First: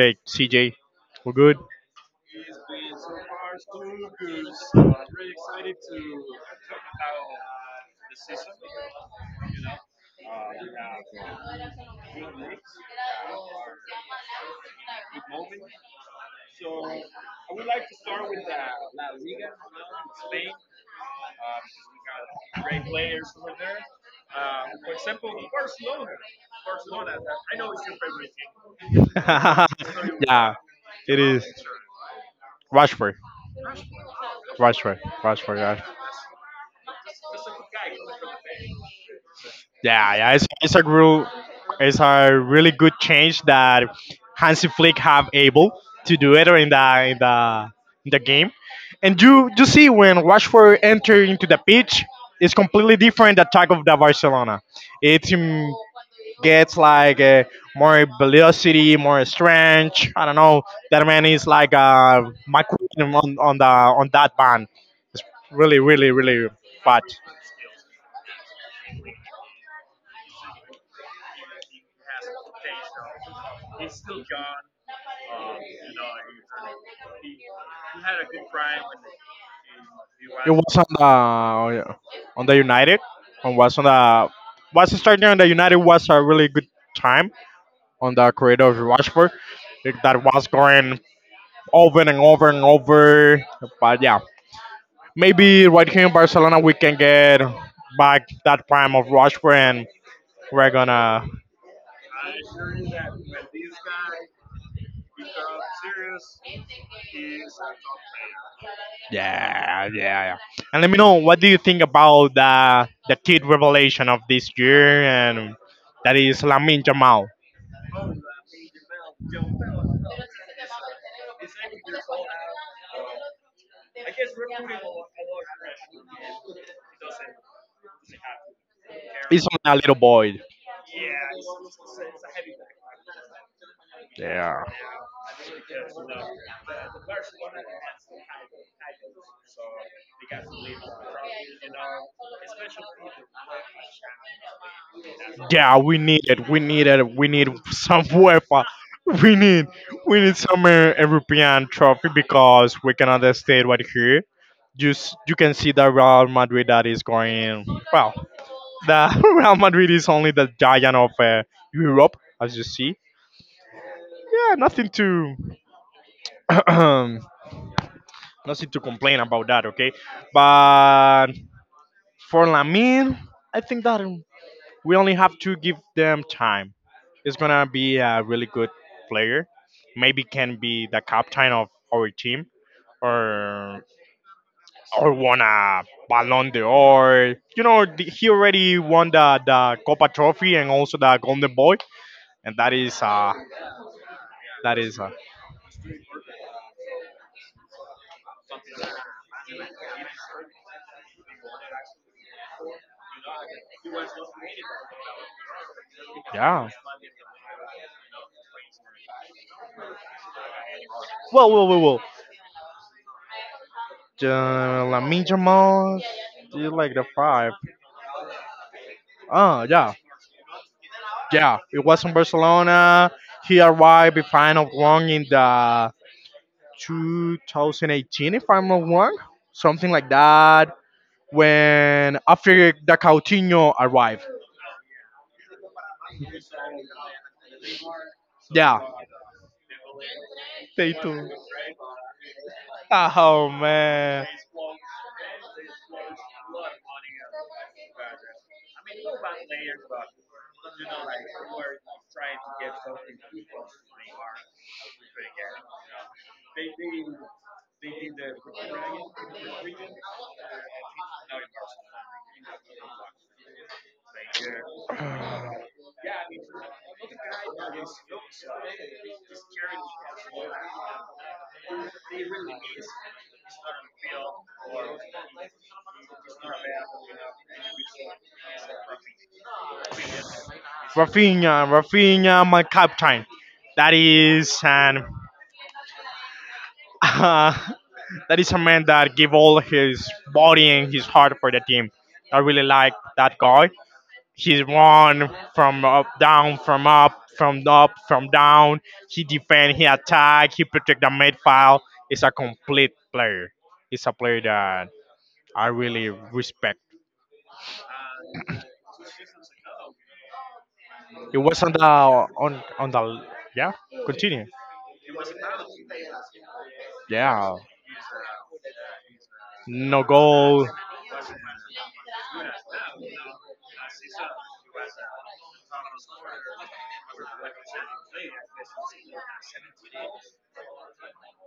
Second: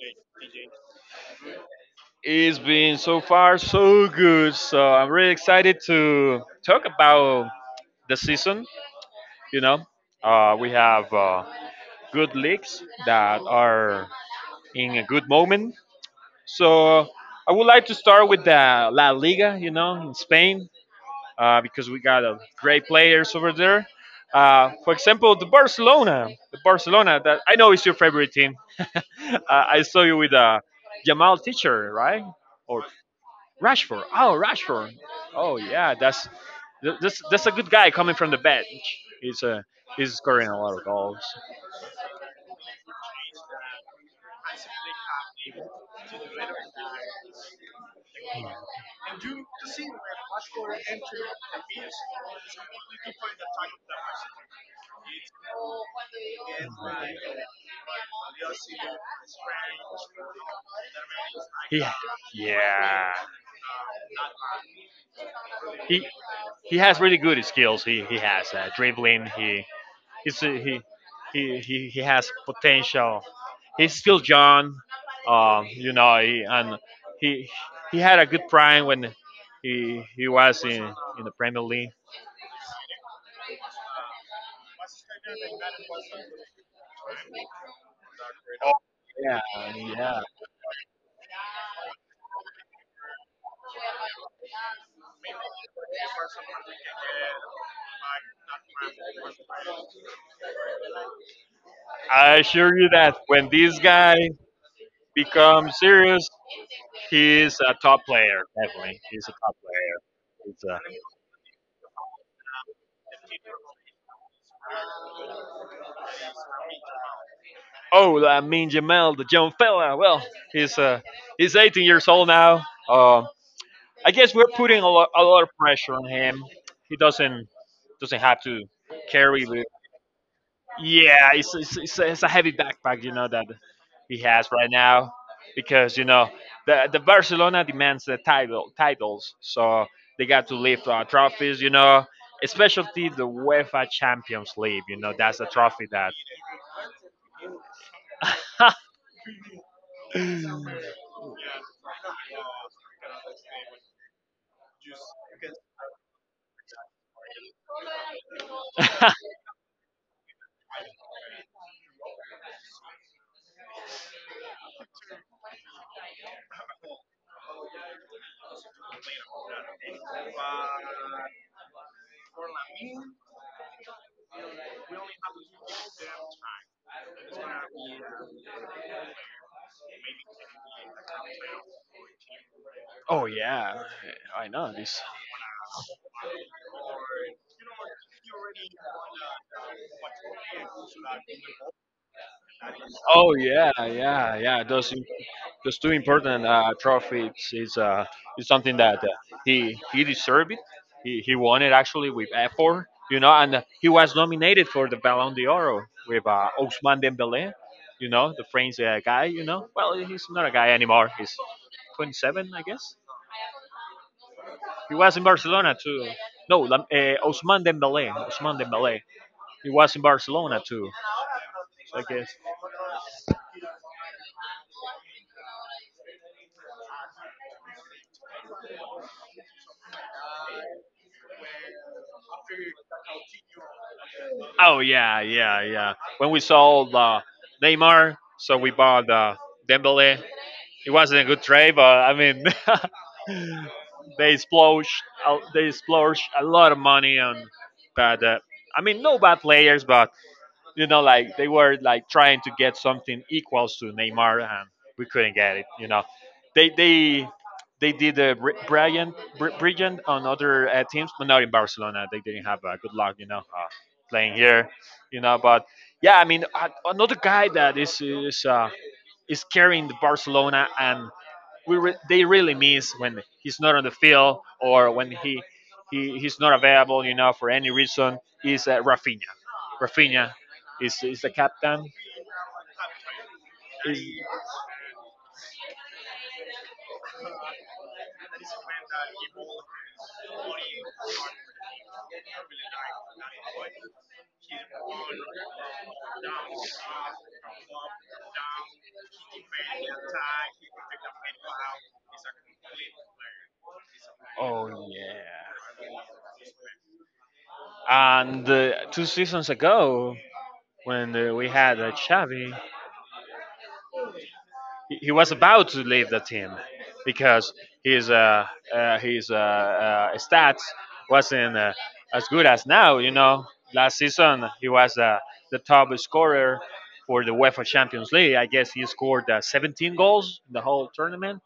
day, CJ? We're good. It's been so far so good, so I'm really excited to talk about the season. You know, we have good leagues that are in a good moment. So I would like to start with the La Liga, you know, in Spain. Because we got great players over there. For example, the Barcelona that I know is your favorite team. I saw you with Yeah, it Jamal is Teacher, right? Or Rushford, Rashford. Oh, Rashford. Rushford, Oh Rushford, Rushford. yeah, that's a good guy coming from the bench. He's uh, he's Yeah, yeah, it's, scoring a it's lot a of goals. real, it's a really good change that Hansi Flick have able to do it in the game. And you see when Rashford enter into the pitch, it's completely different attack of the Barcelona. It's Gets like more velocity, more strength. I don't know. That man is like He, my yeah, queen on that band. It's really, he really, really has fat. really good skills. He has dribbling. He He's a- he has potential. He's still young, you know, he, and he he had a good prime when he It was was on in the Premier the League. on the United. On was on the Was starting on the United was a really good time on the creator of Rashford. Yeah, Like, yeah. that was going over and over and over. But yeah, maybe right here in Barcelona we can get back that prime of Rashford, and we're gonna. I assure you that when this guy becomes serious, he's a top player. Definitely, he's a top Yeah, player. yeah, He's yeah. a, And let me know what do you think about the kid revelation of this year, and that is Lamin Jamal. oh, I mean Jamal, the young fella. Well, he's uh, he's 18 years old now. Um, I guess we're putting a lot of pressure on him. He doesn't have to carry It's the. only a little boy. Yeah, it's a heavy backpack, you know that he has Yeah, right now, because you know the Barcelona demands the titles, so they got to lift trophies, you know, especially the UEFA Champions League. You know, that's a yeah. trophy We that. need it. We need it. We need some UEFA. We need we need some European trophy because we cannot stay right here. Just you can see that Real Madrid that is going well. That Real Madrid is only the giant of Europe, as you see. Yeah, nothing to nothing to complain about that. Okay, but for Lamine, I think that we only have to give them time. It's gonna be a really good player. Maybe can be the captain of our team, oh yeah, or I know this. or won a Ballon d'Or. You know, he already won the Copa Trophy and also the Golden Boy, and that is, Oh yeah, yeah, yeah. That Those is a because two important trophies is something that uh, he deserved it. He won it actually with effort, you know, and he was nominated for the Ballon d'Or with yeah. Ousmane Dembélé, you know, the French guy, you know. Well, he's not a guy anymore. He's Well, well, well, well. 27, I guess. He La was in Minja Barcelona Moss, too. No, you Lam- like the uh, five? Ousmane Dembélé. Ousmane Dembélé. Ah, He yeah, was in Barcelona too. yeah. It So I was in guess. Barcelona. He arrived, if I'm not wrong, in the 2018, if I'm not wrong, something like that. When after the Coutinho arrived, Oh yeah, yeah, yeah. When we saw the Neymar, so we yeah. bought Dembele. It They wasn't a too. good trade, but I mean, Oh man. they splurged they splurged a lot of money on bad. I mean, no bad players, but you know, like they were like trying to get something equals to Neymar, and we couldn't get it. You know, they they they did a brilliant on other teams, but not in Barcelona. They didn't have good luck, you know, playing here, you know. But yeah, I mean, another guy that is carrying the Barcelona and they really miss when he's not on the field or when he's not available, you know, for any reason. Is Rafinha. Rafinha is the Rafinha, captain. Rafinha, my captain. That Is is, and that is a man that give all his body and his heart for the team. I really like that guy. He run from up, down, from down. He defend, he attack, he protect the midfield. He's a complete player. He's a player oh that I yeah. really respect. And two seasons ago, when It we was on had the Xavi, on on the yeah. Continue. he was about to leave the team because Yeah. his uh, uh, his uh, No uh, stats goal. wasn't as good as now. You know, last season he was the top scorer for the UEFA Champions League. I guess he scored 17 goals in the whole tournament.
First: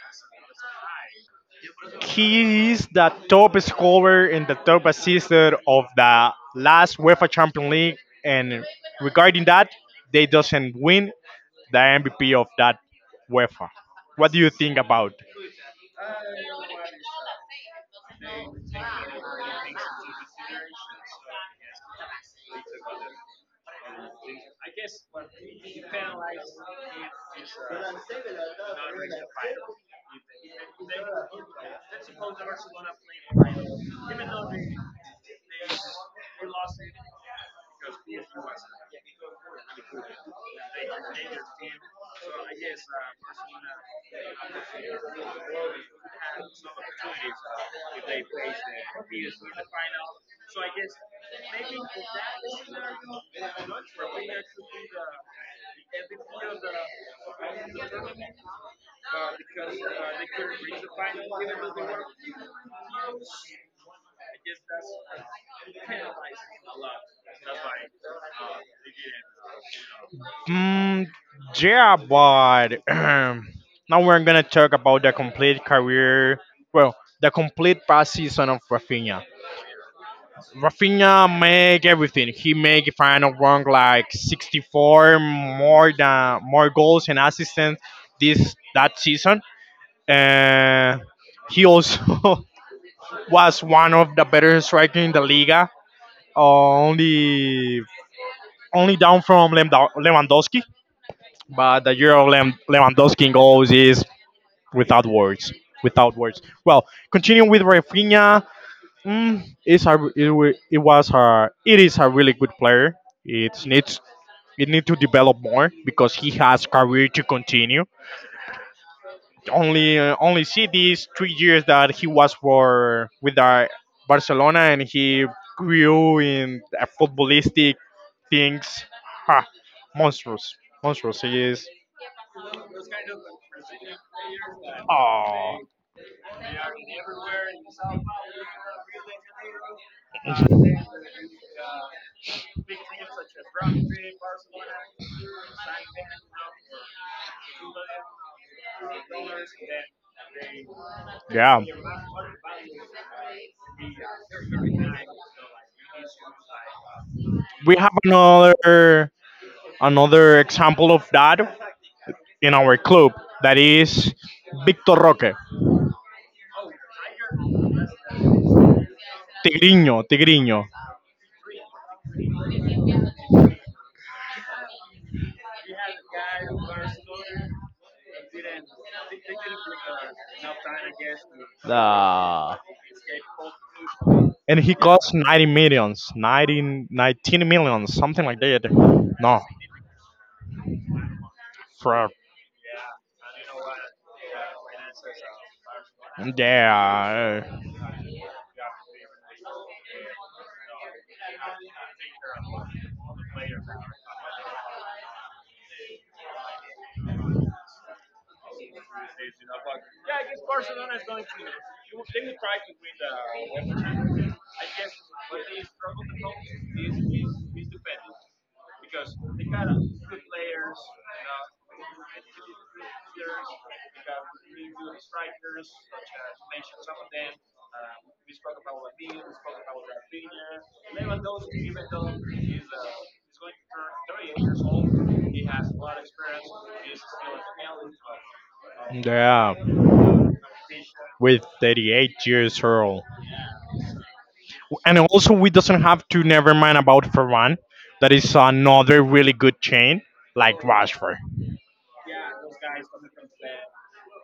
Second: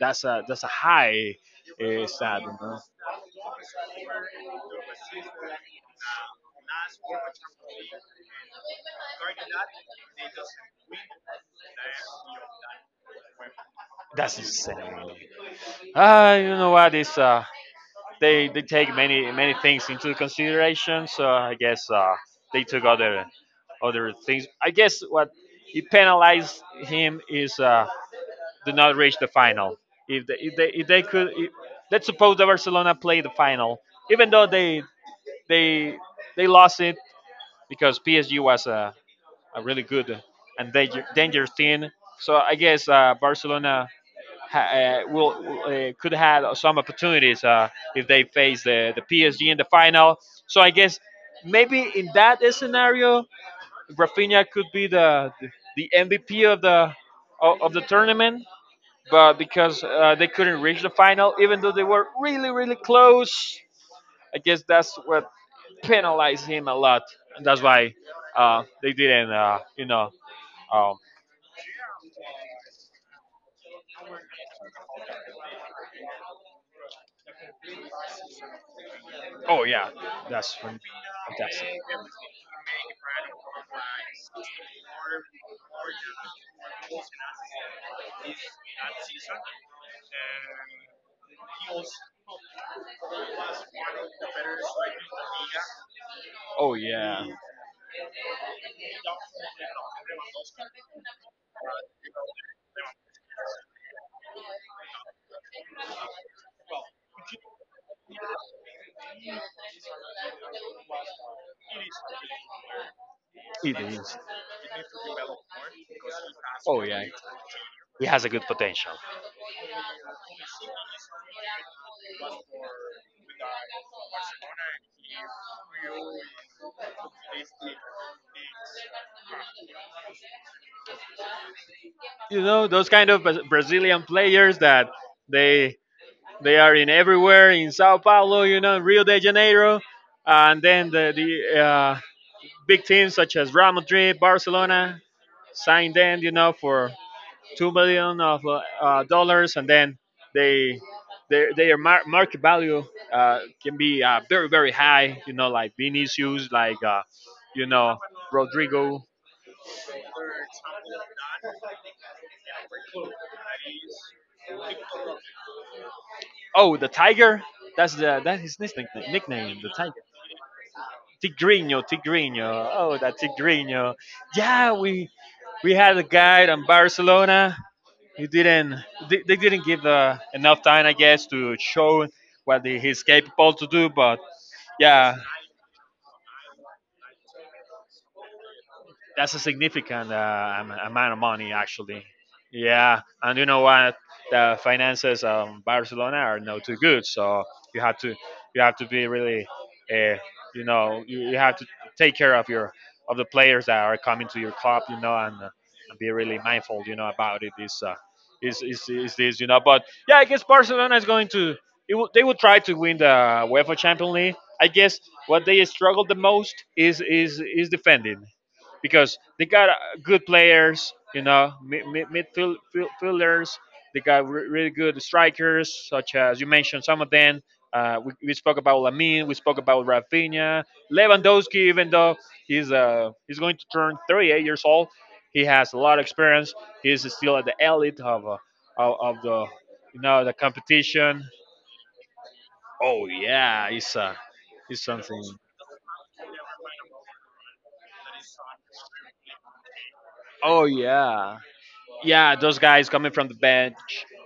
That's a high stat. You He know? is the top scorer and the top assister of the last UEFA Champions League. And regarding that, they doesn't win the MVP of that UEFA. What That's do you think about? insane. Ah, you know what? It's they take many things into consideration. So I guess they took other other things. I guess what it penalized him is did not reach the final. If they could, if, let's suppose that Barcelona played the final, even though they they lost it because PSG was a really good and danger, dangerous team. So I guess Barcelona will could have some opportunities if they face the PSG in the final. So I guess maybe in that scenario, Rafinha could be the MVP of the tournament. But because they couldn't reach the final, even though they were really close, I guess that's what penalized him a lot, and that's why they didn't. You know. Um, Mm, yeah, but now we're gonna talk about the complete career. Well, the complete past season of Rafinha. oh yeah, that's Rafinha fantastic. make everything. He make, if I don't wrong, like 64 more goals and assists this that season. Uh, he also was one of the better strikers in the Liga, Oh yeah, only only down from Lewandowski. But the year of Lewandowski in goals is without words. Without words. Well, continuing with Rafinha, it is a really good player. It it needs is. it need to develop more because he has Oh yeah, career to continue. he has a good potential. Only see these 3 years that he was for with Barcelona, and he grew in footballistic things. Ha, monstrous, monstrous he is. You know those kind of Brazilian players that Oh, they they are in everywhere in Sao Paulo, you know, Rio de Janeiro, and then the big teams such as Real Madrid, Barcelona signed them, you know, for 2 billion of dollars, and then they their yeah. their mar- market value can be uh, very high. You know, like Vinicius, like you We have know Rodrigo. another example of that in our club that is Victor Roque, Oh, the Tiger. That's his nickname. Nickname, the Tiger. Tigriño, Tigriño. Tigrinho, Tigrinho. Oh, that Tigrinho. Yeah, we had a guy in Barcelona. He didn't. They didn't give enough time, I guess, to show Uh, what he's capable to do. But and he costs yeah, 90 millions, 90, 19 millions, something like that. that's a No, significant amount of money, actually. for Yeah, and you know what? The finances of Barcelona are not too good, yeah, so you have to you have to be really, uh, you know, you have to take care of your of the players that are coming to your club, you know, and be really mindful, you know, about it. Is uh, this, you know? But yeah, I guess Barcelona is going to it will, they will try to win the UEFA Champions League. I guess what they struggle the most is defending because they got good players, you know, fielders. They got really good strikers, such as you mentioned some of them. We spoke about Lamine. We spoke about Rafinha, Lewandowski. Even though he's going to turn 38 years old, he has a lot of experience. He's still at the elite of the yeah, you know the competition. with 38 years old, Oh yeah, it's and something. also we doesn't have to never mind about Ferran. That is another really good chain like Oh Rashford. yeah. Yeah, those guys coming from the bench,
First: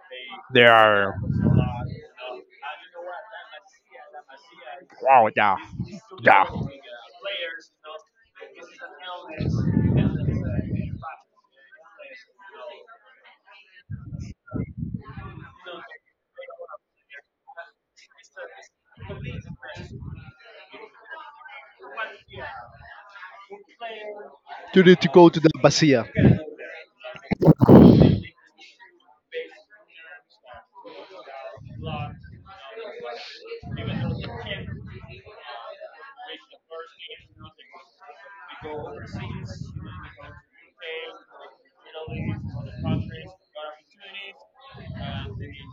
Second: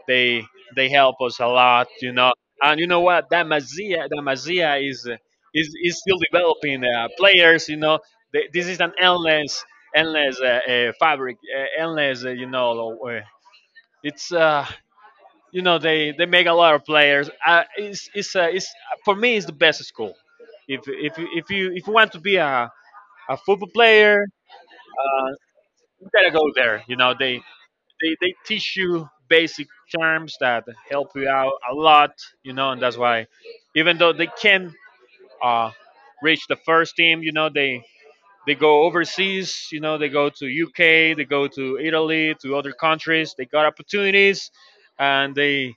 they They they are. help us a lot, you know. And you know what? That Mazia is Wow, yeah, is still yeah. developing players, you know. They, this is an endless fabric, you know. It's you know they make a lot of players. It's for me it's the best school. If you want to be a football player, You need to uh, go to the you Basia. gotta go there. You know they teach you basic terms that help you out a lot, you know, and that's why even though they can uh, reach the first team, you know, they go overseas, you know, they go to UK, they go to Italy, to other countries, they got opportunities and they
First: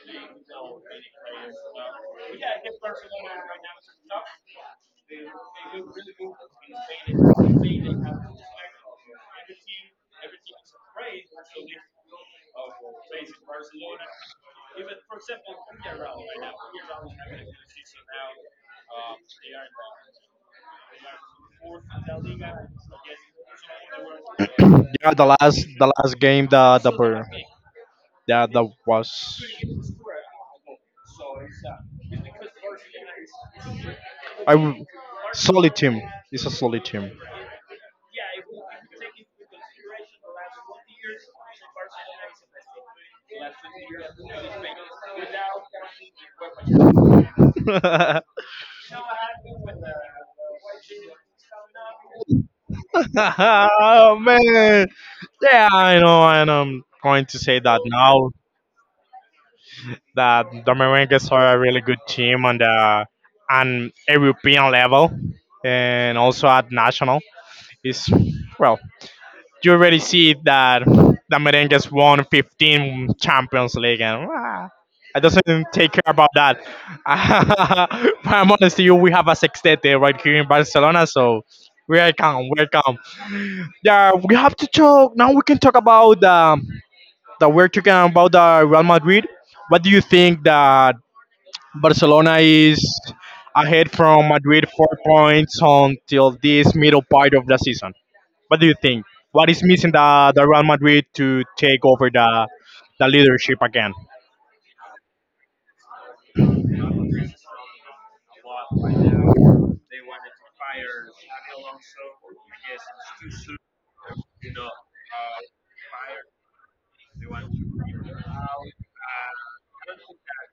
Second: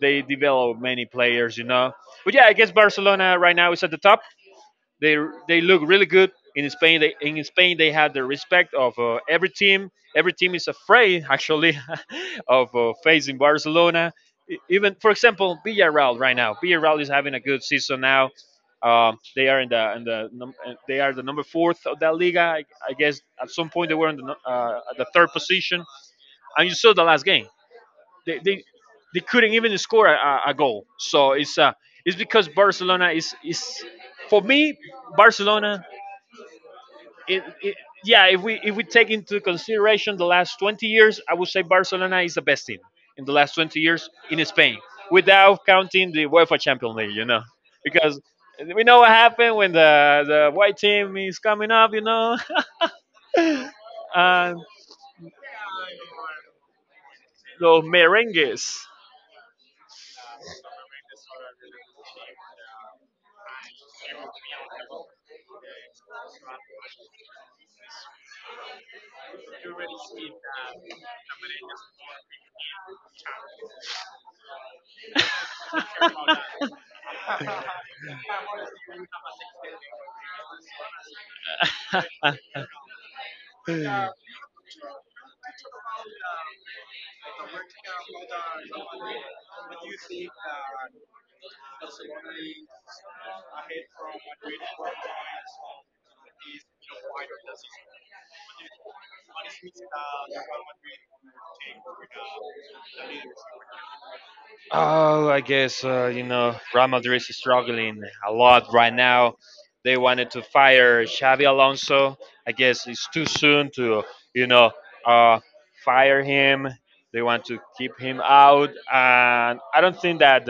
they develop many players, you know. But yeah, I guess Barcelona right now is at the top. They they look really good in Spain. They, in Spain, they have the respect of every team. Every team is afraid, actually, of facing Barcelona. Even, for example, Villarreal right now. Villarreal is having a good season now. They are in the they are the number fourth of that Liga. I guess at some point they were in at the Yeah, the third last position, the last game and you the saw the last bird. game they Yeah, they, that they was, couldn't even score a goal. So it's because Barcelona is for I me w- solid Barcelona. team. It's a solid team. It, it, yeah, if we take into consideration the last 20 years, I would say Barcelona is the best team in the last 20 years in Spain, without counting the UEFA Champions League. You know, Oh because we know what happened when the white team is coming up. You know, and man. Yeah, I know, and I'm going to say that los now. merengues. That the are a really good team on the on European level and also at national. Is, well, you already see that the Merengues won 15 Champions League, and I doesn't take care about that. But I'm honest to you, we have a sextete right here in Barcelona, so welcome, welcome. Yeah, we have to talk now. We can talk about that we're talking about the Real Madrid. What do you think that Barcelona is ahead from Madrid 4 points until this middle part of the season. What do you think? What is missing the Real Madrid to take over the leadership again? Oh, I guess you know Real Madrid is struggling a lot right now. They wanted to fire Xavi Alonso. I guess it's too soon to you know uh, fire him. They want to keep him out, and I don't think that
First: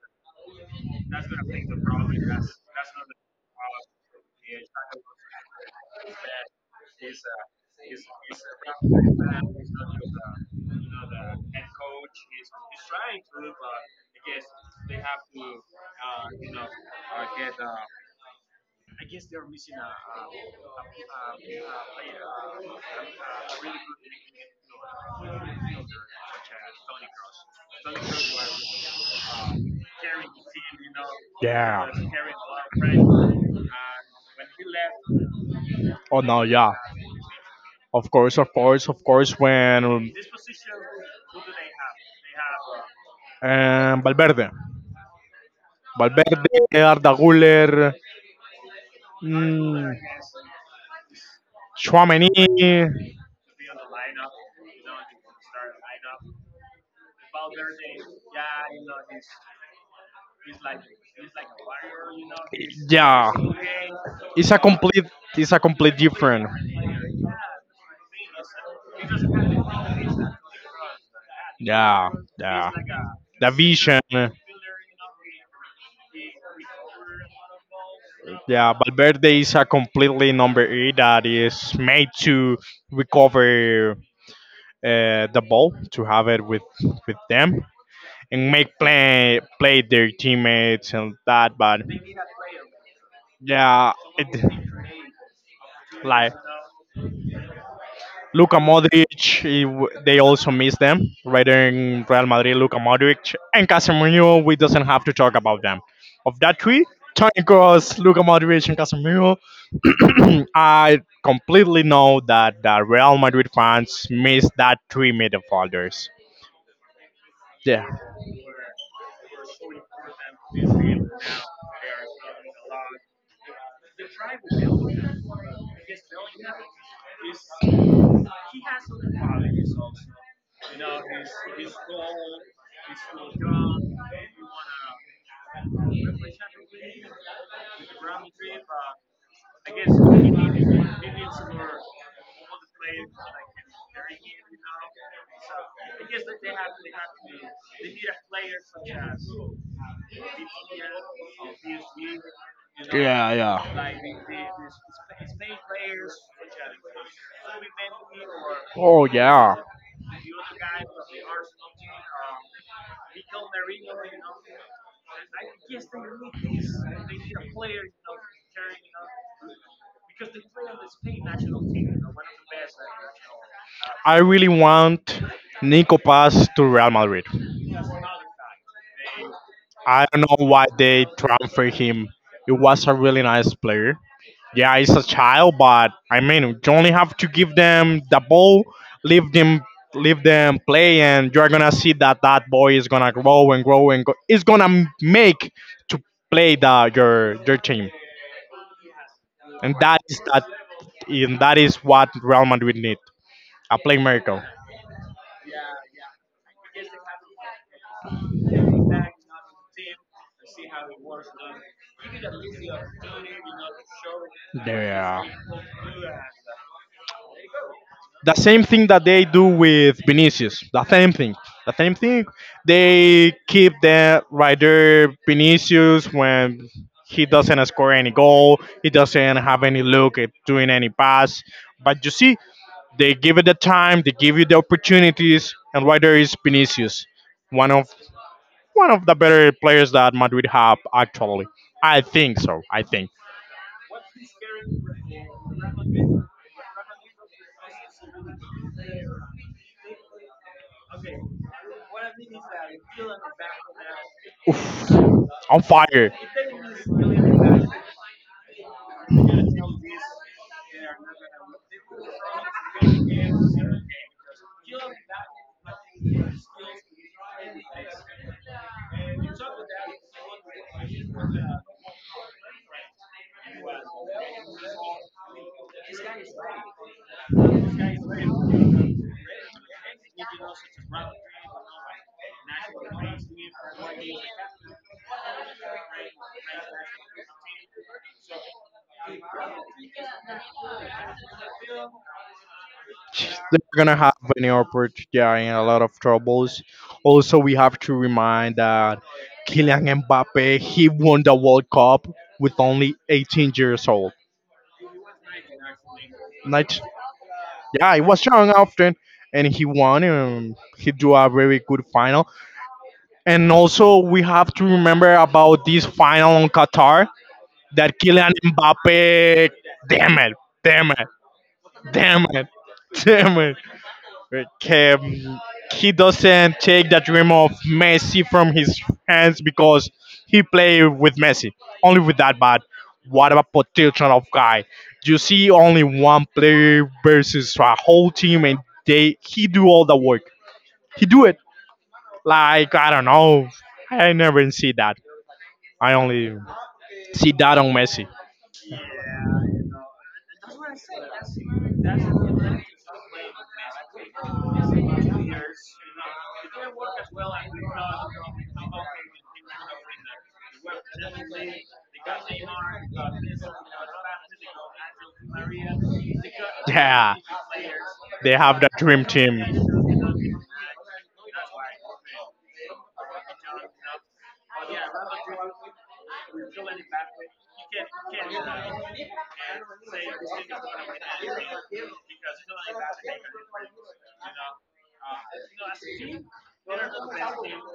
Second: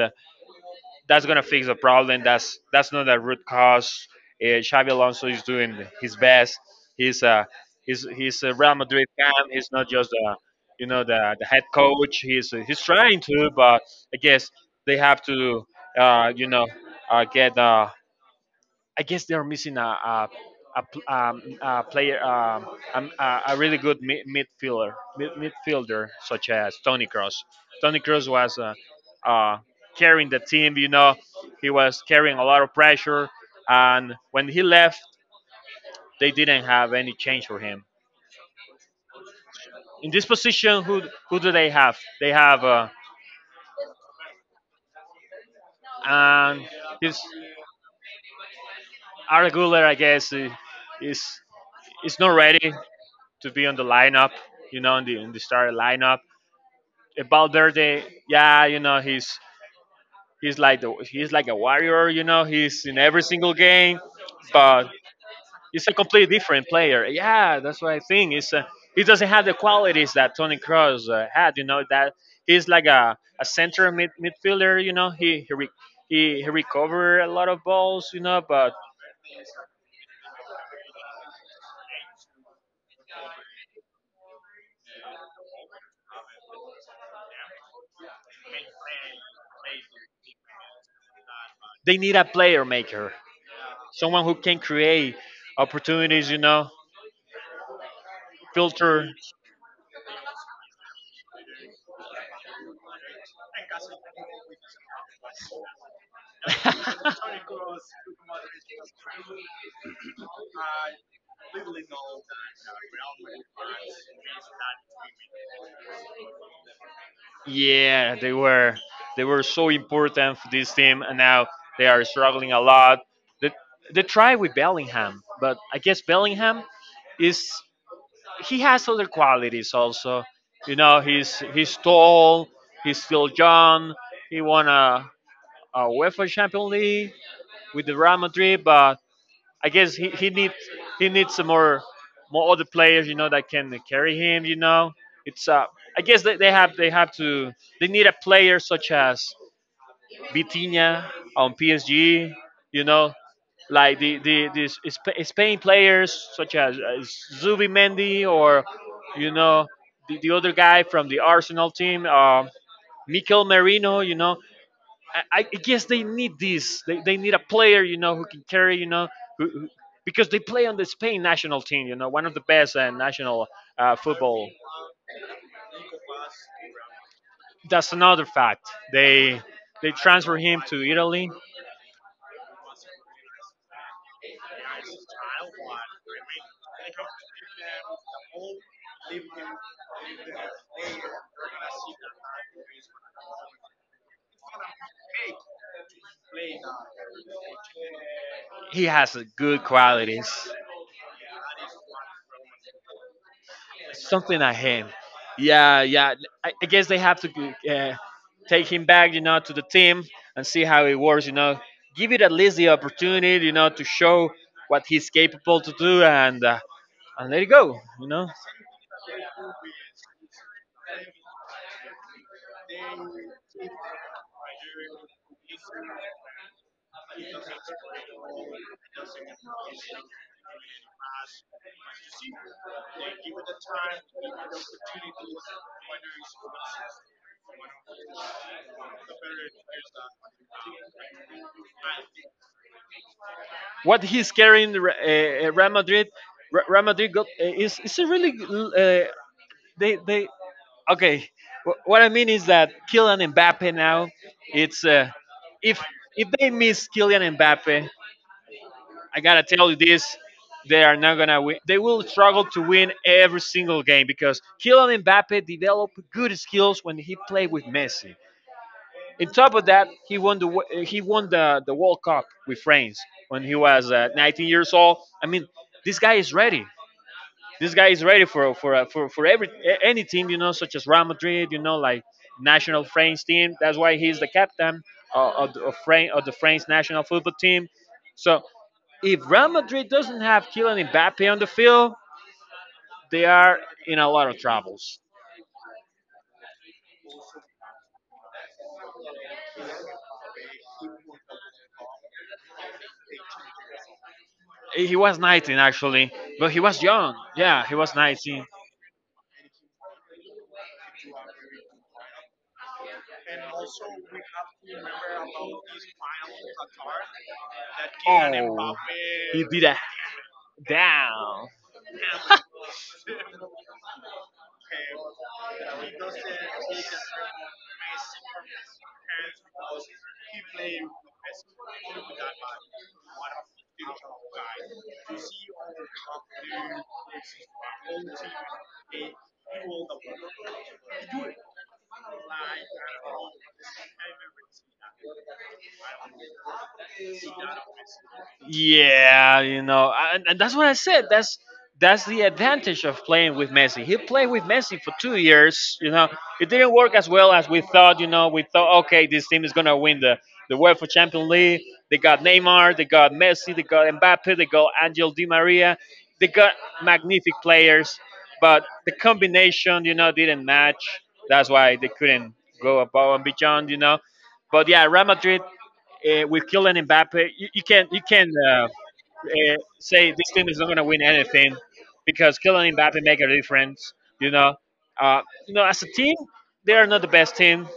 that's gonna fix the problem. That's not the root cause. Xavi Alonso is doing his best. He's a he's a Real Madrid fan. He's not just a you know the head coach. He's trying to, but I guess they have to you know get I guess they are missing a player, a really good midfielder such as Tony Cross. Tony Cross was uh, carrying the team. You know, he Yeah. was carrying a lot of pressure, and when he left, Oh they no, didn't yeah. have any change for him. Of course, of course, of course. When In this position, who do they have? They have Valverde, Valverde, and Arda his Guller, Arguler, I mm, guess, is not Tchouaméni. ready to be on the lineup. You know, in the starting lineup Valverde, yeah, you know, he's like he's like a warrior, you know, he's in every Yeah, single game, it's a but complete it's a he's a complete completely different. different player. Yeah, that's what I think. It's he doesn't have the qualities that Tony Cross had, you know, Yeah, that he's yeah, like a the center vision. mid, midfielder, you know, he recover a lot of balls, you know, but Yeah, Valverde is a completely number eight that is made to recover the ball, to have it with them, and make play their teammates and that. But they need a player maker, yeah, someone it, who can create opportunities, like you know, Luka filter. Modric, they also miss them. Rather in Real Madrid, Luka Modric and Casemiro, we doesn't have to talk about them. Of that three, Toni Kroos, Luka Modric, and Casemiro, I completely know that the Real Madrid fans miss that three midfielders. Yeah. Yeah, they were so important for this team, and now they are struggling a lot. They, they tried with Bellingham, but I guess Bellingham is he has other qualities also. You know, he's tall, he's still young. He won a UEFA Champions League with the Real Madrid, but I guess he needs some more more other players, you know, that can carry him. You know, it's I guess they have to they need a player such as Vitinha on PSG. You know, Yeah, like the yeah. these Spain players such as Zubi Mendy or Oh you yeah. know the other guy from the Arsenal team, Mikel Merino. You know, I guess they need this. They need a player, you know, who can carry, you know, who, who, because they play on the Spain national team, you know, one of the best national I really football. want Nico Pass to Real Madrid. That's another fact. They they I don't transfer know him why to they Italy. transferred him. It was a really nice player. Yeah, he's a child, but I mean, you only have to give them the ball, leave them, leave them play, and you're gonna see that that boy is gonna grow and grow and go. It's gonna make to play the your team, He has good and that is qualities. that, and that is what Real Madrid need, a Something playmaker. like him. Yeah, yeah. I guess they have to take him back, you know, to the team and see how it works. You know, give it at least the opportunity, you know, to show what he's Yeah. capable to do, and let it go. You know, The same thing that they do with Vinicius. The same thing. The same thing. They keep that right there, Vinicius, when he doesn't score any goal, he doesn't have any look at doing any pass. But you see, they give it the time, they give you the opportunities, and right there is Vinicius, one of one of the better players that Madrid have actually. I think so. I think what he's carrying Real Madrid. Real Madrid got, is a really they okay. What I mean is that Kylian Mbappe now, it's on if fire. if they miss Kylian Mbappe, I gotta tell you this: they are not gonna win. They will struggle to win every single game because Kylian Mbappe developed good skills when he played with Messi. On top of that, he won the World Cup with France when he was 19 years old. I mean, this guy is ready. This guy is ready for any team you know, such as Real Madrid. You know, like national French team. That's why he's the captain of the French national football team. So if Real Madrid doesn't have Kylian Mbappe on the field, they are They're gonna in a have lot of an troubles. opportunity, yeah, and a lot of troubles. Also, we have to remind that Kylian Mbappe he won the World Cup with only 18 years old. He was 19 actually, but he Not, was young. Yeah, he yeah, was he was 19. young often, and he won. And he do a very good final. And also, we have to remember about this final on Qatar that Kylian Oh, he Mbappe. did a Damn it! Damn it! down. Damn it! Damn it! um, he doesn't take the dream of Messi from his hands because he play with Messi, only with that. But what about potential of guy? You see only one player versus a whole team, and they he do all the work. He do it like I don't know. I never see that. I only see that on Messi. Yeah, you know, and that's what I said. That's the advantage of playing with Messi. He played with Messi for 2 years. You know, it didn't work as well as we thought. You know, we thought, okay, this team is gonna win the UEFA Champions League. They got Neymar, they got Messi, they got Mbappe, they got Angel Di Maria, they got Yeah, magnific players, they have but the the dream team. combination, you know, didn't match. That's why they couldn't go above and beyond. You know, but yeah, Real Madrid with Kylian Mbappe, you can say this team is not going to win anything because Kylian Mbappe make a difference. You know, you know, as a team, they are not the best team.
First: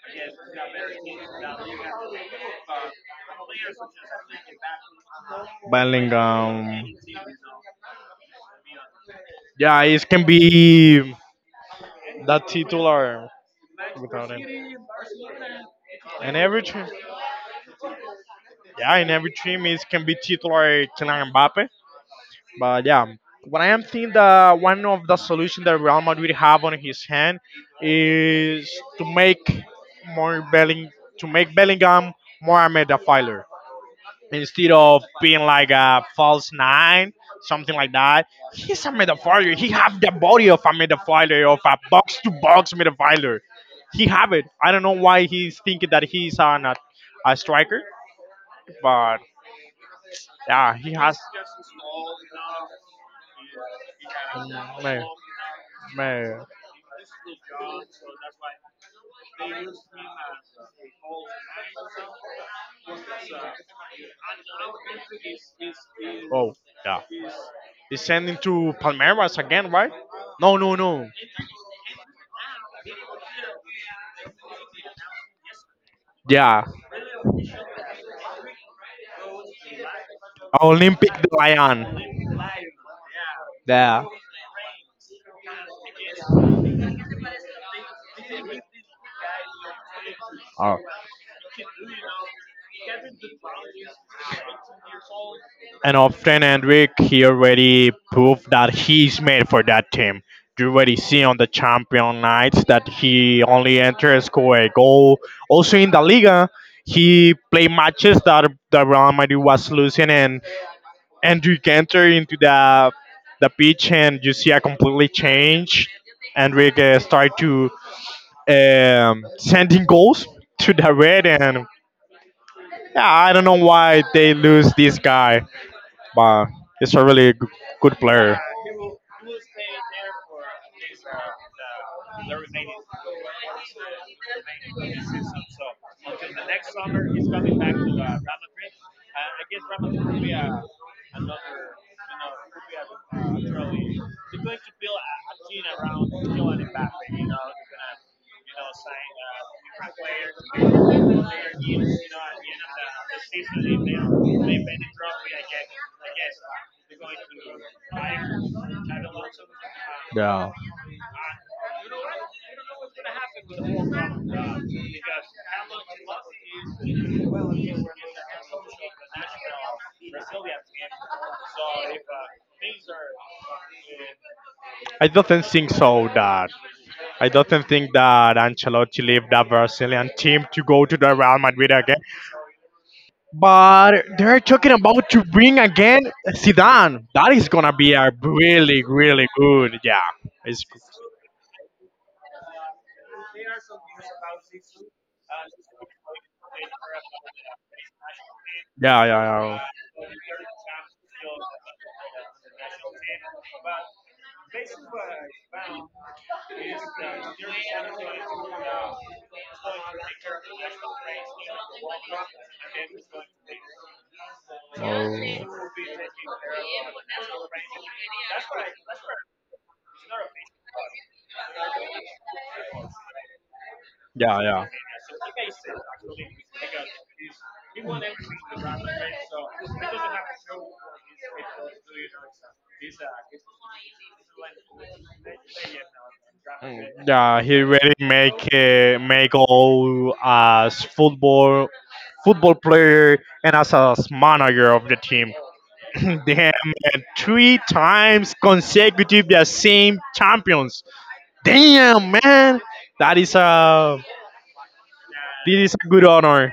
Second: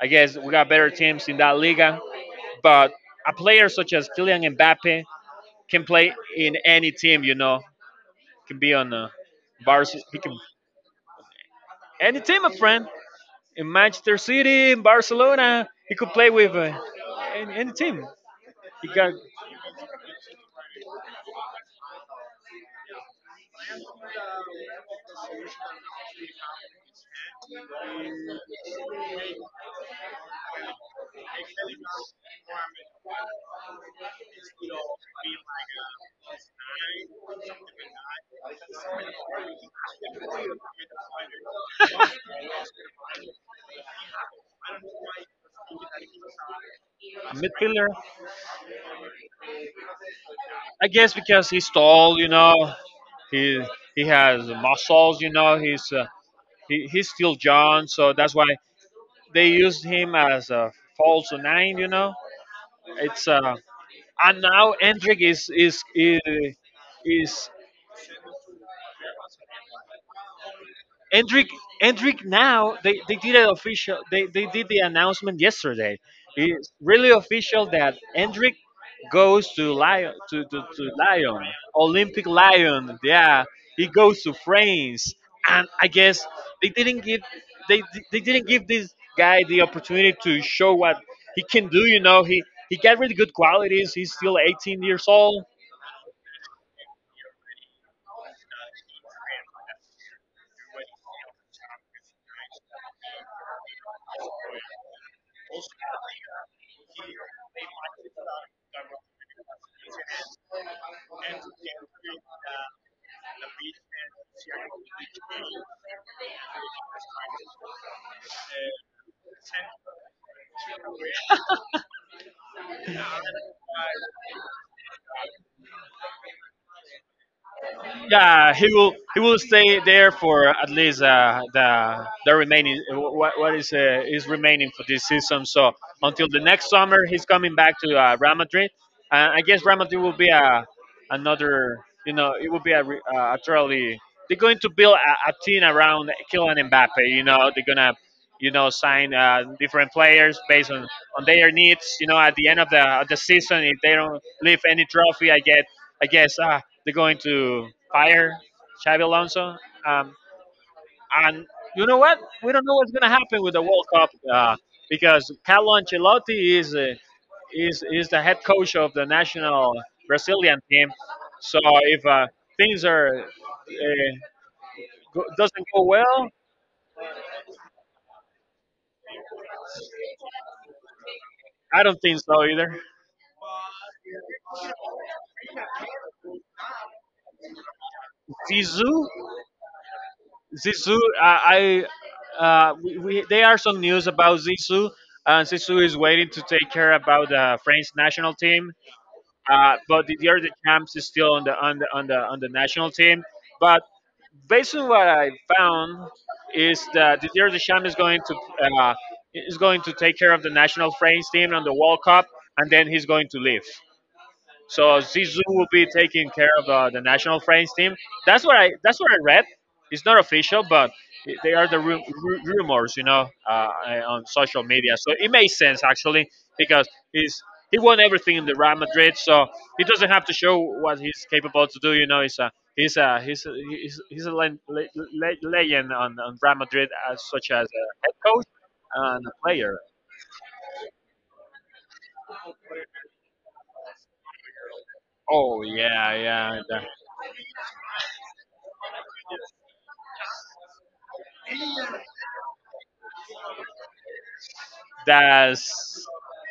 I guess we got better teams in that liga, but a player such as Kylian Mbappe can play in Bellingham. any team. You know, can be on Yeah, Barca. it He can can be any the team, my friend titular. in Manchester Without City, him. in Barcelona. He could play And with every team, any team. He yeah, got and a every team is can be titular Kylian Mbappe. But yeah, what I am thinking that one of the solution that Real Madrid have on his hand is to make more Belling to make Bellingham more a midfielder instead of being like a false nine, something like that. He's a midfielder. He have the body of a midfielder, of a box to box midfielder. He have it. I don't know why he's thinking that he's on a striker. midfielder. But yeah, I he guess has. because he's tall, you know, he he has Me, muscles, you know, me, he's still John, so that's why they used him as a false nine, you know. It's and now Hendrik is is is, oh, yeah. is He's sending to Palmeiras again, right? No, no, no. Endrick, Endrick now they did it official. They did the announcement yesterday. Yeah, It's really official that Endrick goes to Lion to Olympic de Lion Lyon. Olympic Lyon. Yeah, he Yeah. goes to France, and I guess they didn't give they they didn't give this guy the opportunity to show Oh. what he can do. You know, he got really good qualities. He's still 18 years old. And often Hendrik, he already proved that he's made for that team. You already see on the champion nights that he only enters score a goal. Also in the Liga, he played matches that the Real Madrid was losing and Hendrik enter into the pitch and you see a completely change. Hendrik start to sending goals to the red, and yeah, I don't know why they lose this guy, but he's a really good player. Yeah, he will. He will stay there for at least the remaining what is remaining for this season. So until the next summer, he's coming back to Real Madrid. I guess Real Madrid will be a another. You know, it will be a truly. They're going to build a team around Kylian Mbappe. You know, they're gonna you know sign different players based on their needs. You know, at the end of the season, if they don't leave any trophy, I guess. They're going to fire Xavi Alonso. Um, Yeah. and you know what? We don't know what's going to happen with the World Cup because Carlo Ancelotti is the head coach of the national Brazilian team. So if things are I don't doesn't think go so well, that I don't think that Ancelotti left that Brazilian team to go to the Real Madrid I again. don't think so either. But they're talking about to bring again Zidane. That is gonna be a really, Zizou, really good. Yeah, it's Zizou, I there are some news about Zizou. Zizou is waiting to take care about the French national team. yeah, yeah, But the year the champs is still on the on the on the on the national team. But based on what I found is that the year the champs uh, is going to take care of the national France team on the World Cup, and then he's going to leave. So yeah. Zizou will Oh, be taking care of the national French team. That's what I read. It's not official, but they are the rumors, you know, on yeah, social media. So it makes sense actually because he's he won everything in the Real yeah. Madrid, so he doesn't have to show what he's capable to do. You know, he's a legend on Real Madrid as Yeah, such he as really a head make coach and a make player. all as football football player and as a manager of the team. Oh yeah, Damn, yeah. that- man, three times consecutive the same champions. Damn, man, that is a this is a good That's honor.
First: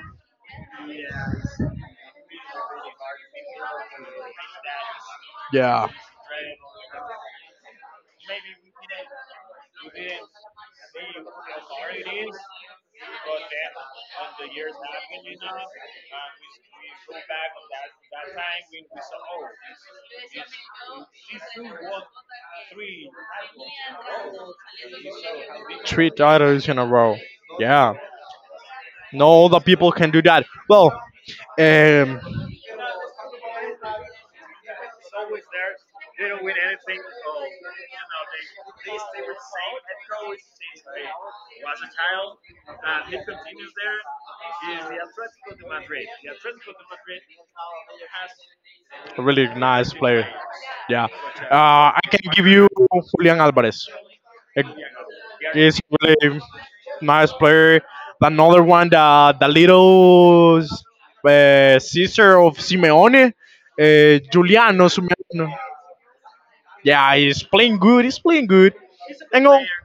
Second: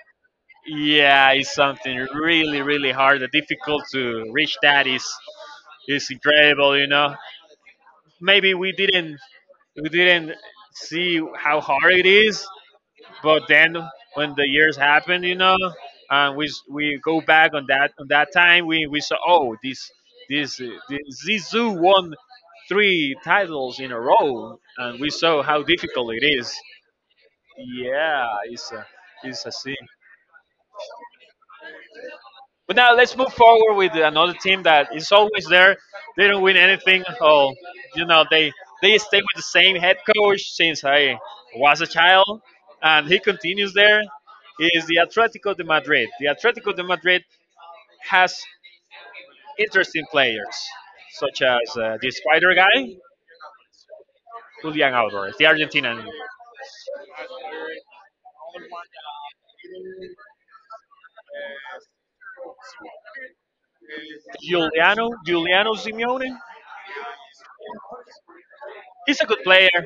Yeah, it's something really, really hard. The difficult to reach that Yeah, is incredible. You know, maybe we didn't see how hard it is, but then when the years happen, you know, and we go back on that time, we saw, oh, this this Zizou won three titles in a row, and we saw how three difficult it is. titles in a row. Yeah, Yeah, it's no a other sin. people can do that. Well, um, But now let's move forward with another team that is always there. They don't win anything. Oh, you know they stay with the same head coach since I was a child, and he continues there. He is the Atletico de Madrid? The Atletico de Madrid has really nice interesting player. players Yeah. such as I the can give Spider you guy, Julian Alvarez. Julian Alvarez, the He's Argentinian, really nice player. Another one, the little sister of Simeone, uh, Giuliano Simeone. Juliano Simeone. Yeah, he's playing good. He's playing good. He's a good And all, player. Yep,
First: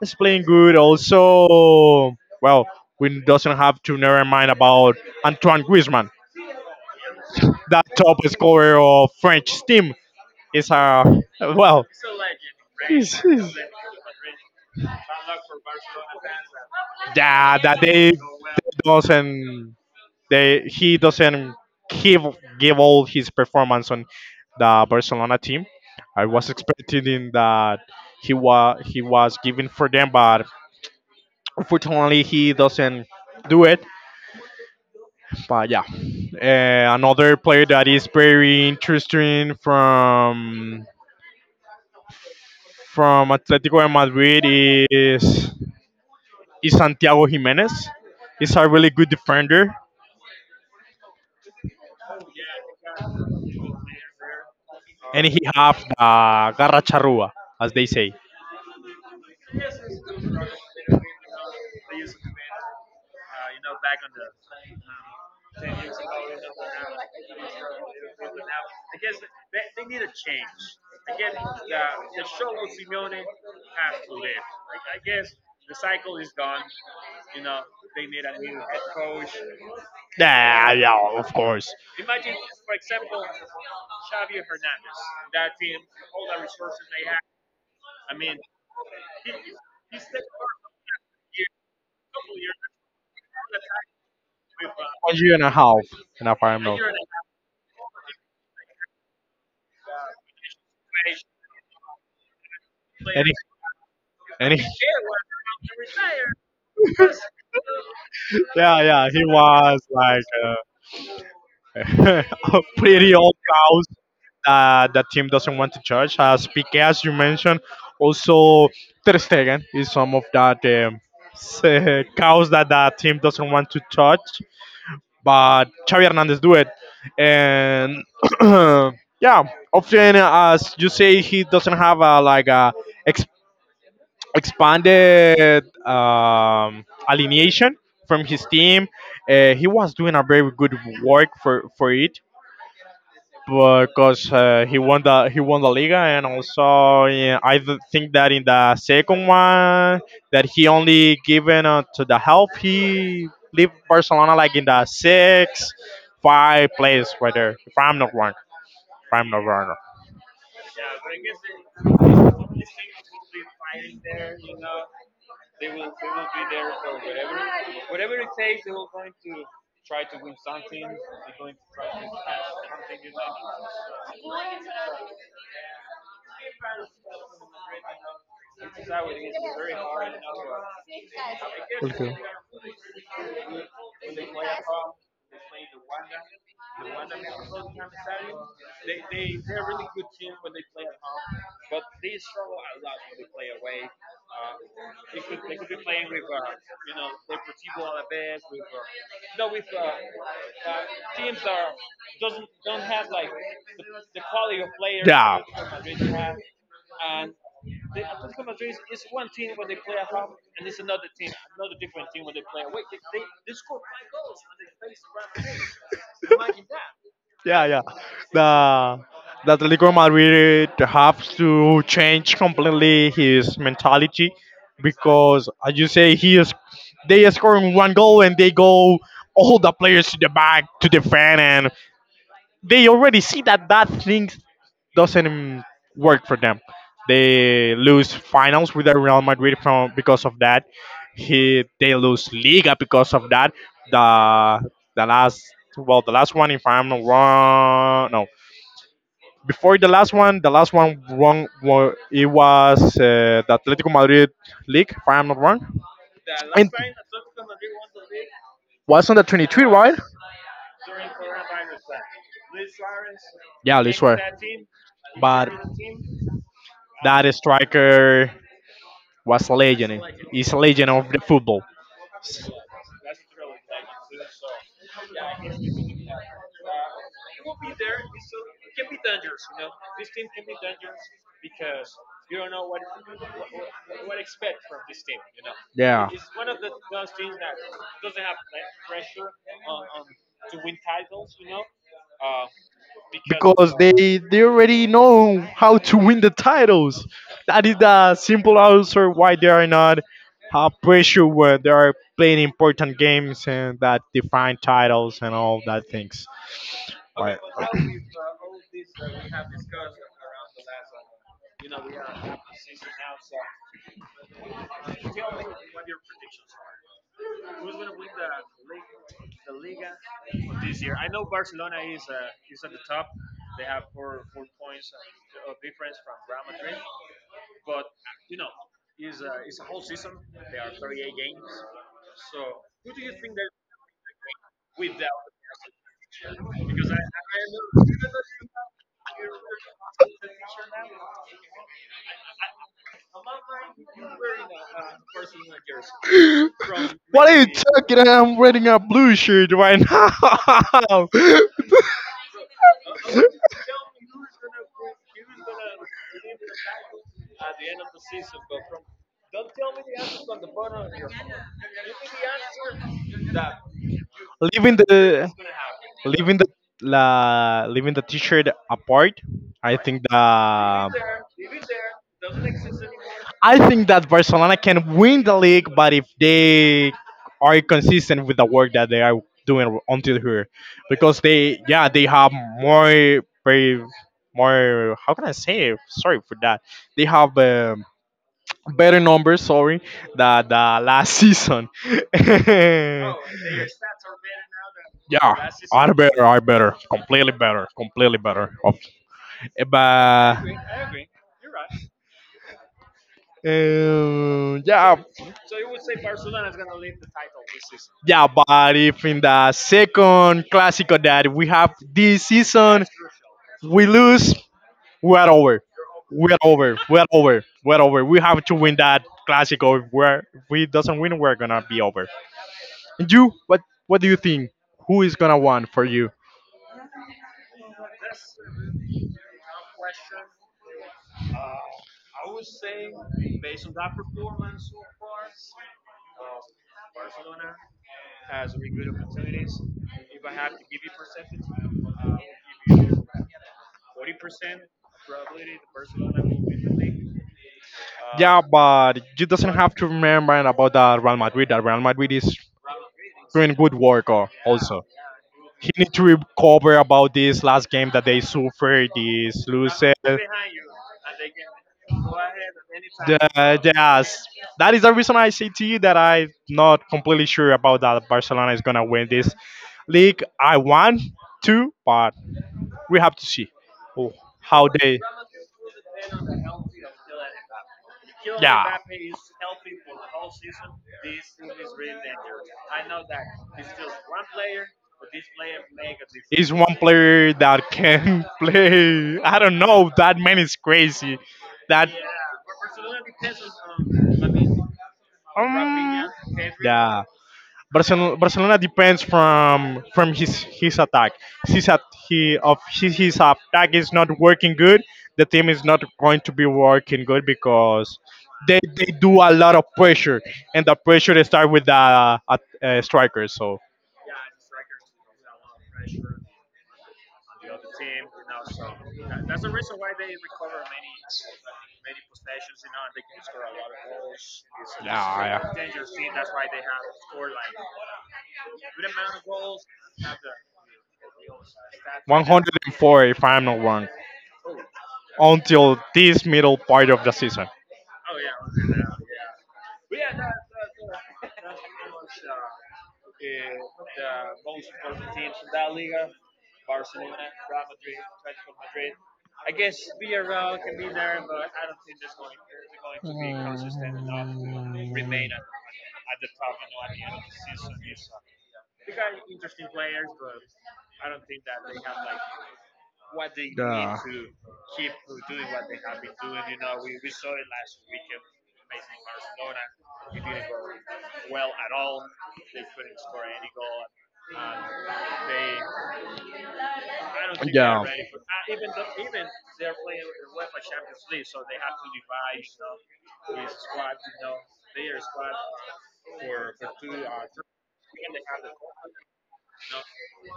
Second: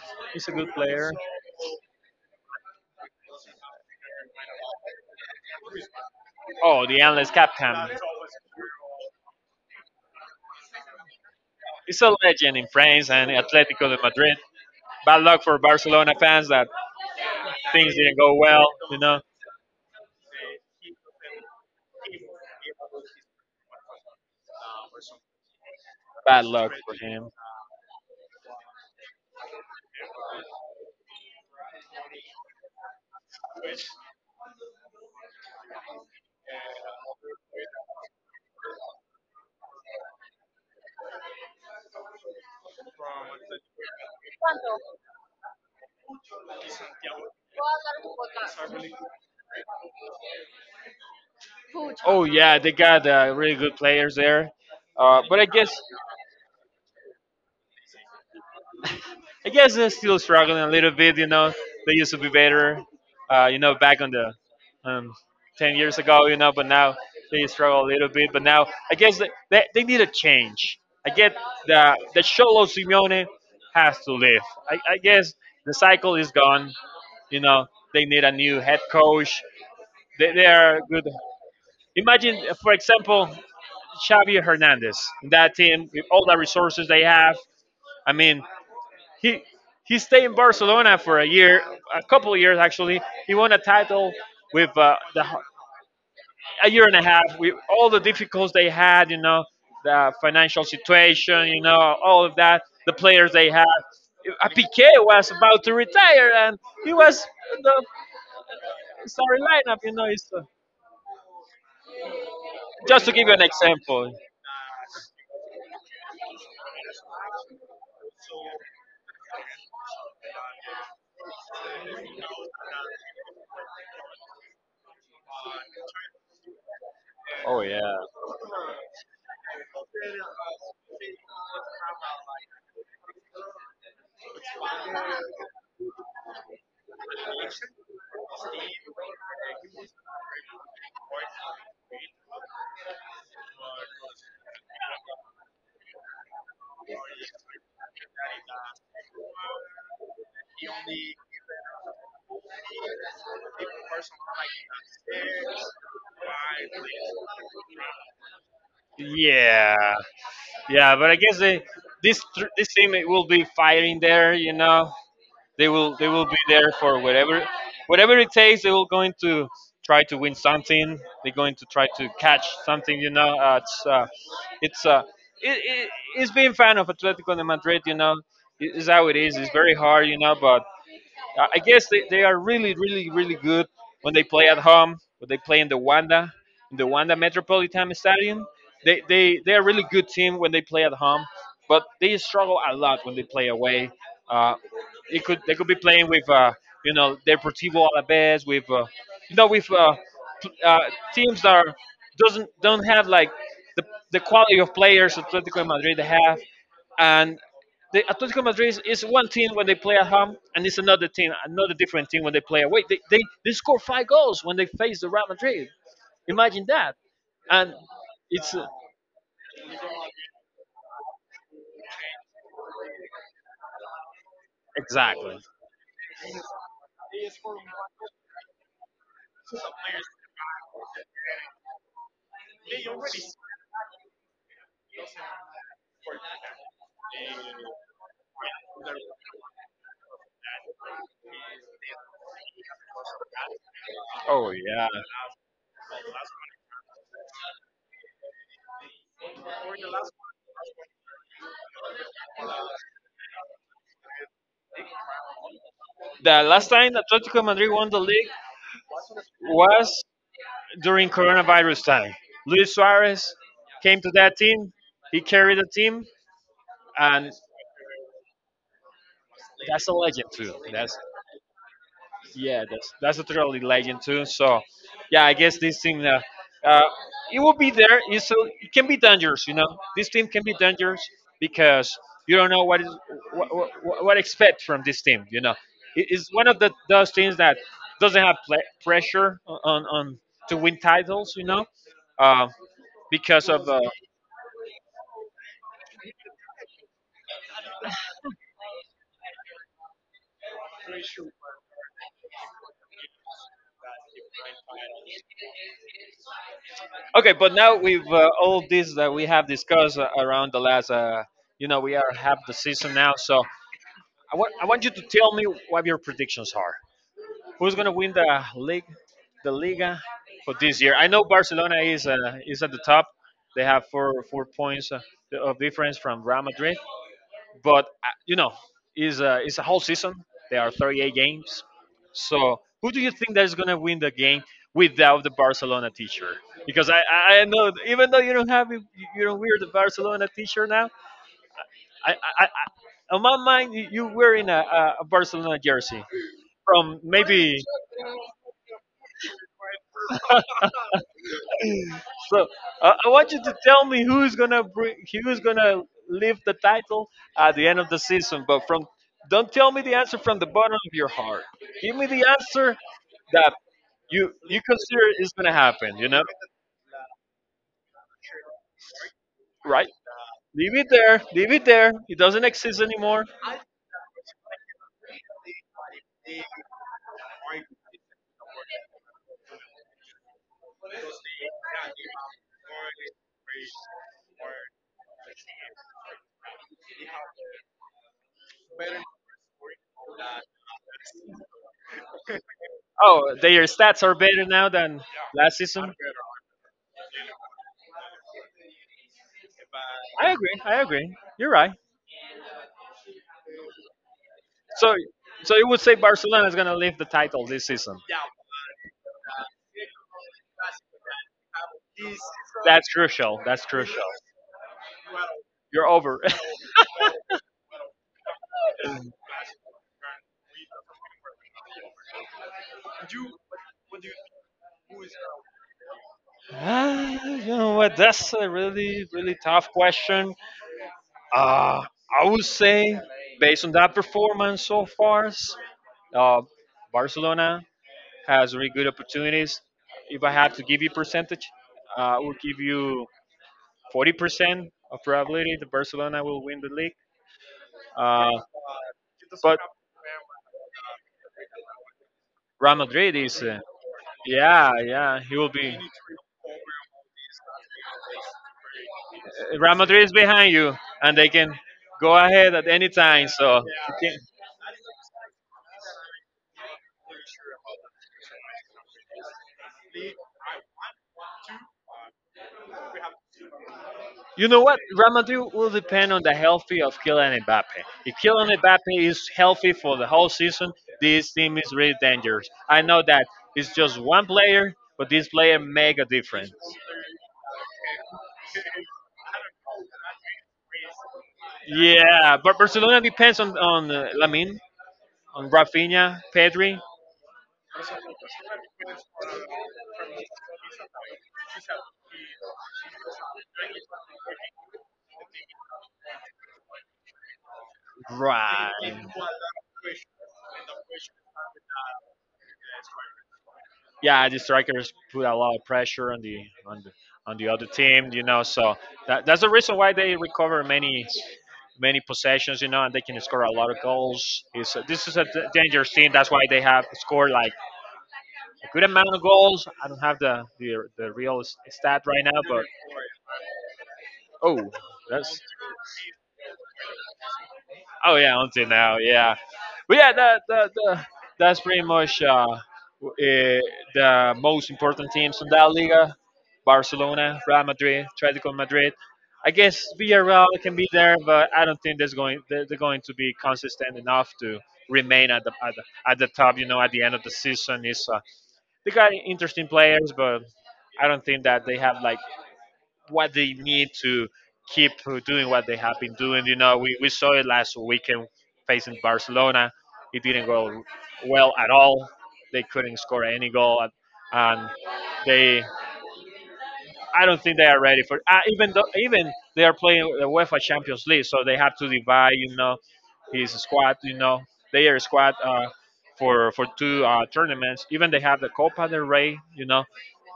he's playing he's a good good. player. Also, well, we doesn't have to never mind about Antoine Griezmann, Oh, the endless captain. that top scorer of French team. Is well, He's a legend in France he's, and he's- Atletico de Madrid. Bad luck for Barcelona fans that yeah, that things they didn't go well, you know. doesn't, they, he doesn't give give all his performance on the Barcelona team. I Bad was luck for expecting him. that he was giving for them, but unfortunately he doesn't do it. But yeah, another player that is very interesting from Atletico de Madrid is is Santiago Jimenez. He's a really good defender, Oh yeah, they got really good players there. And he But have the garra charrua, as they say. I guess they're still struggling a little bit. You know, they used to be better. You know, back on the um, 10 years ago. You know, but now they struggle a little bit. But now I guess they need a change. I get that the Cholo Simeone has to leave. I guess the cycle is gone. You know, they need a new head coach. They Yeah, are good. yeah, of course. Imagine, for example, Xavi Hernandez. That team, with all the resources they have. I mean, he he stayed in Barcelona for a year, a couple of years actually. He won a title with One year and a half in a a final. year and a half with all the difficulties they had, you know, the financial situation, you know, all of that, the And players he, they had. And he, Piqué was about to retire, and he was in the yeah, yeah, he sorry lineup, was you know. like It's, uh, a just to pretty give you old an cows example. that the team doesn't want to judge. As Piqué, as you mentioned, also Ter Stegen is some of that cows that the team doesn't want to touch. But Xavi Hernandez do it, Oh yeah, and yeah, often as you say, he doesn't have a like a expanded alienation from his team. He was doing a very good work for it because he won the Liga and also yeah, think that in the second one that he only given to the help he leave Barcelona like in the six, five place right there if I'm not wrong. yeah, yeah. But I guess this team it will be firing there, you know. They will be there for whatever whatever it takes. They will going to try to win something. They're going to try to catch something. You know, it's it, it, It's being fan of Atletico de Madrid. It's how it is. It's very hard. But I guess they are really, really, really good when they play at home, when they play in the Wanda Metropolitan Stadium. They are a really good team when they play at home, but they struggle a lot when they play away. Uh, it could They could be playing with you know, Deportivo Alaves, with you know with uh, pl- uh, teams that are, doesn't don't have like the, the quality of players Yeah. Atletico Madrid have, and the Atletico Madrid is one team when they play at home, and it's another team, another different team when they play away. They score five goals when they face the Real Madrid. Imagine that. Yeah, And yeah. it's The that Atletico Madrid have to change completely his mentality Exactly. because, as you say, he is, they are scoring one goal and they go all the players to the back to defend, and they already see that that thing doesn't work for them. They lose finals with the Real Madrid from because of that. He They lose Liga because of that. Oh The yeah. the last, well, the last one, if I'm not wrong, no, before the last one, the last one wrong, it was the Atletico Madrid league, if I'm not wrong. The last And time Atletico Madrid won the league was on the 23, right? was during coronavirus time. Luis Suarez Yeah, I came to swear. that team. He But carried the team, and that striker was a that's a legend. legend He's too. a legend That's of the football. Yeah, that's a totally legend too. So, yeah, I guess this team, uh, it will be there. It can be dangerous, you know. This team can be dangerous because you don't know what is what expect from this team. You know, it Yeah. is one of the those teams that doesn't have pressure on to win titles. You know, uh, because of Because they already know how to win the titles. That is the simple answer why they are not pressure when they are playing important games and that define titles and all that things. Right. Okay. But now with all this that we have discussed around the last, we are half the season now, so I want you to tell me what your predictions are. Who's gonna win the league, the Liga for this year? I know Barcelona is at the top. They have four four points of difference from Real Madrid, but you know, is it's a whole season. There are 38 games. So who do you think that is gonna win the game without the Barcelona teacher? Because I know even though you don't wear the Barcelona teacher now, I on my mind you wearing a Barcelona jersey from What are you maybe. talking? I'm wearing a blue shirt right now. So I want you to tell me who's gonna bring, who's gonna lift the title at the end of the season. But from Don't tell me the answer from the bottom of your heart. Give me the answer that you leaving consider is the gonna happen. You know, leaving the Leaving the t-shirt apart, i right? think Leave it that there. Leave it there. It doesn't exist anymore. I think that barcelona can win the league, but if they are consistent with the work that they are doing until here. Because they, yeah, they have more, very more, how can I say it? Sorry for that, they have better numbers, sorry, that the last season. Oh, their stats are better now than Yeah, last season. are better, of course. I But agree. I agree. You're right. So, yeah, so you would say Barcelona is going to lift the title this season? yeah, but if in the second Clásico that we have this season, That's crucial. That's we crucial. lose, we're over. You're over. We're over. We're over. We're over. We have to win that Clásico. If we doesn't win, we're gonna be over. And you, what do you think? Who is gonna win for you? Ah, you know what? That's a really, really tough question. Uh, I would say, based on that performance so far, uh, Barcelona has really good opportunities. If I had to give you percentage, I would give you 40% of probability that Barcelona will win the league. Uh, Yeah, but you doesn't but have to remember about the Real Madrid. That Real Madrid is Real Madrid is, doing good work, yeah, also. yeah, he will He be. need to recover about this last game that they suffered this Real losses. Madrid is behind you, and they can go ahead at any time. So, Yes, that is the reason I say to you that I'm not completely sure about that Barcelona is gonna win this league. I want to, but we have to see who- you know how what? they. Real Madrid will depend on the healthy of Kylian Mbappe. If Kylian Yeah, Mbappe is healthy for the whole season, this team is really dangerous. I know that it's just one player, but this player make a is difference. one player that can play. I don't know. That man is crazy. That Yeah, but Barcelona depends on Lamin, on Um, Rafinha, Pedri, yeah, Barcelona depends from his attack. His at, he of, his attack is not working good. The team is not going to be working good because they right? they do a lot of pressure, and the pressure they start with the strikers. So Yeah, the strikers put a lot of pressure on the on the on the other team, you know. So that's the reason why they recover many possessions, you know, and they can score a lot of goals. This is a yeah, dangerous team. That's why they have scored like a good amount of goals. I don't yeah. have the the real stat right now, but 104, if I'm not wrong, oh, that's until this middle part of the season. oh yeah, until now, yeah. But yeah, that's pretty much w- eh, the most important teams in that Liga. Barcelona, Real Madrid, Atletico Madrid. I guess Yeah. Villarreal can be there, but I don't think there's going they're going to be consistent enough to remain at the, at the at the top. You know, at the end of the season, is they got interesting players, but I don't think that they have like what they need Yeah. to keep doing what they have been doing. You know, we saw it last weekend facing Barcelona. It didn't go well at all. They couldn't score any goal, and they I don't think they are ready for. Even though even they are playing the UEFA Champions League, so they have to divide. You know, his squad. You know, their squad. For two tournaments, even they have the Copa del Rey, you know,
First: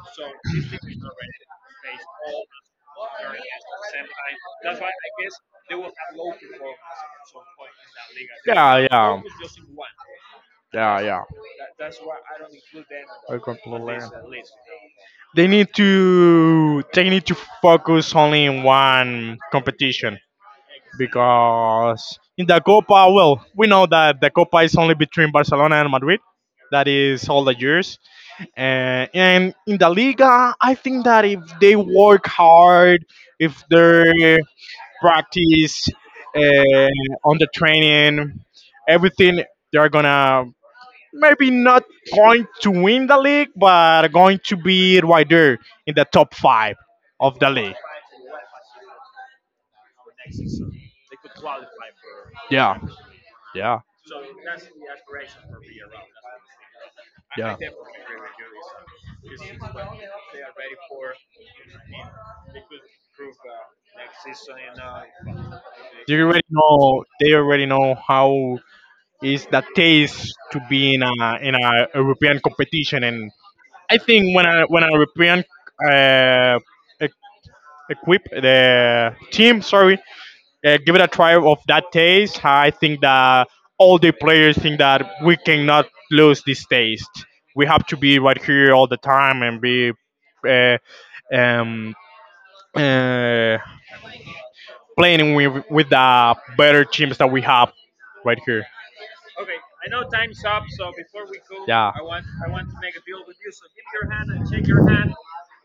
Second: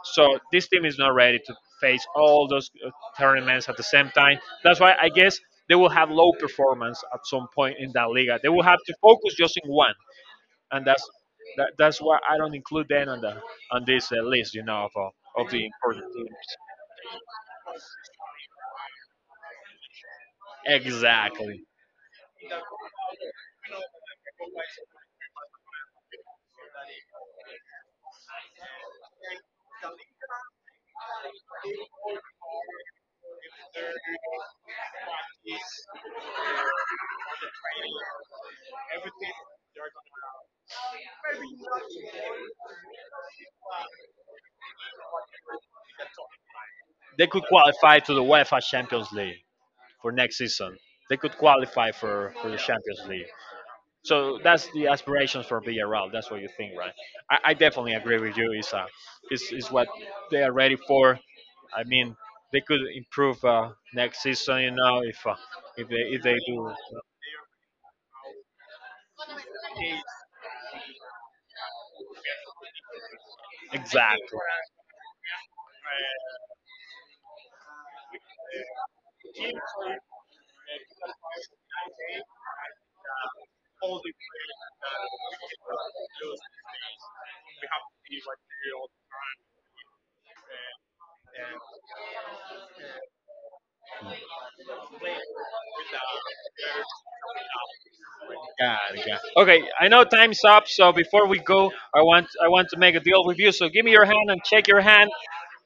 so this team is not ready to face all those tournaments at the same time. That's why I guess they will have low performance at some point in that liga. They will have Yeah, to yeah, focus just in one, and yeah, that's yeah. That's why I don't include them on the on this list, you know, of the important. They need to focus only in one competition Exactly. because in the Copa, well, we know that the Copa is only between Barcelona and Madrid. That is all the years. And in the Liga, I think that if they work hard, if they practice uh, on the training, everything, they're gonna maybe not going to win the league, but going to be right there in the top five They of could the league. qualify to the UEFA Champions League for next season. They could qualify for the Yeah, Champions League. yeah, So that's the aspirations for Villarreal. That's what you think, right? I yeah. definitely agree with you. It's what they are ready for. I mean, they could improve next season, you know, if they You already do know. They already know how is the taste to be in a European competition, and I think exactly. When a European uh, e- equip the team, sorry, give it a try of that taste. I think that all the players think that we cannot lose this taste. We have to be right here all the time and be uh, um, uh, playing with the better teams that we have right here. God, God. Okay, I know time's up. So before we go, Yeah. I want to make a deal with you. So give me your hand and shake your hand.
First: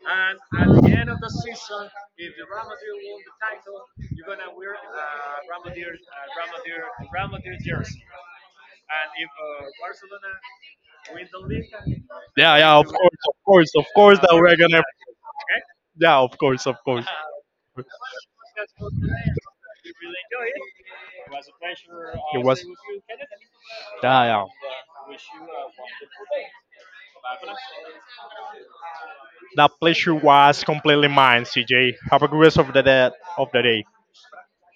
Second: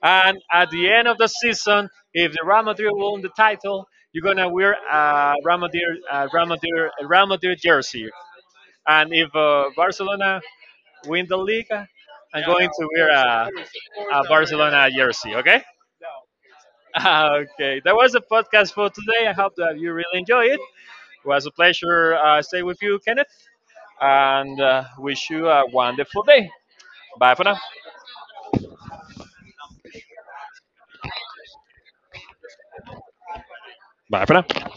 And at the end of the season, if the Real Madrid won the title, you're gonna wear a Real Madrid jersey. And if Barcelona win the league, I'm Yeah, going yeah, to of wear course, of course, of a course that we're gonna. Barcelona jersey. Okay. Yeah, of course, of course. Okay, that was the podcast for today. I hope that you really enjoy it. It was a pleasure It stay was. with you, Kenneth, Yeah, and yeah. Wish you a wonderful day. Bye for now. That pleasure was completely mine, CJ. Have a good rest of the day. Of the day. Bye for now.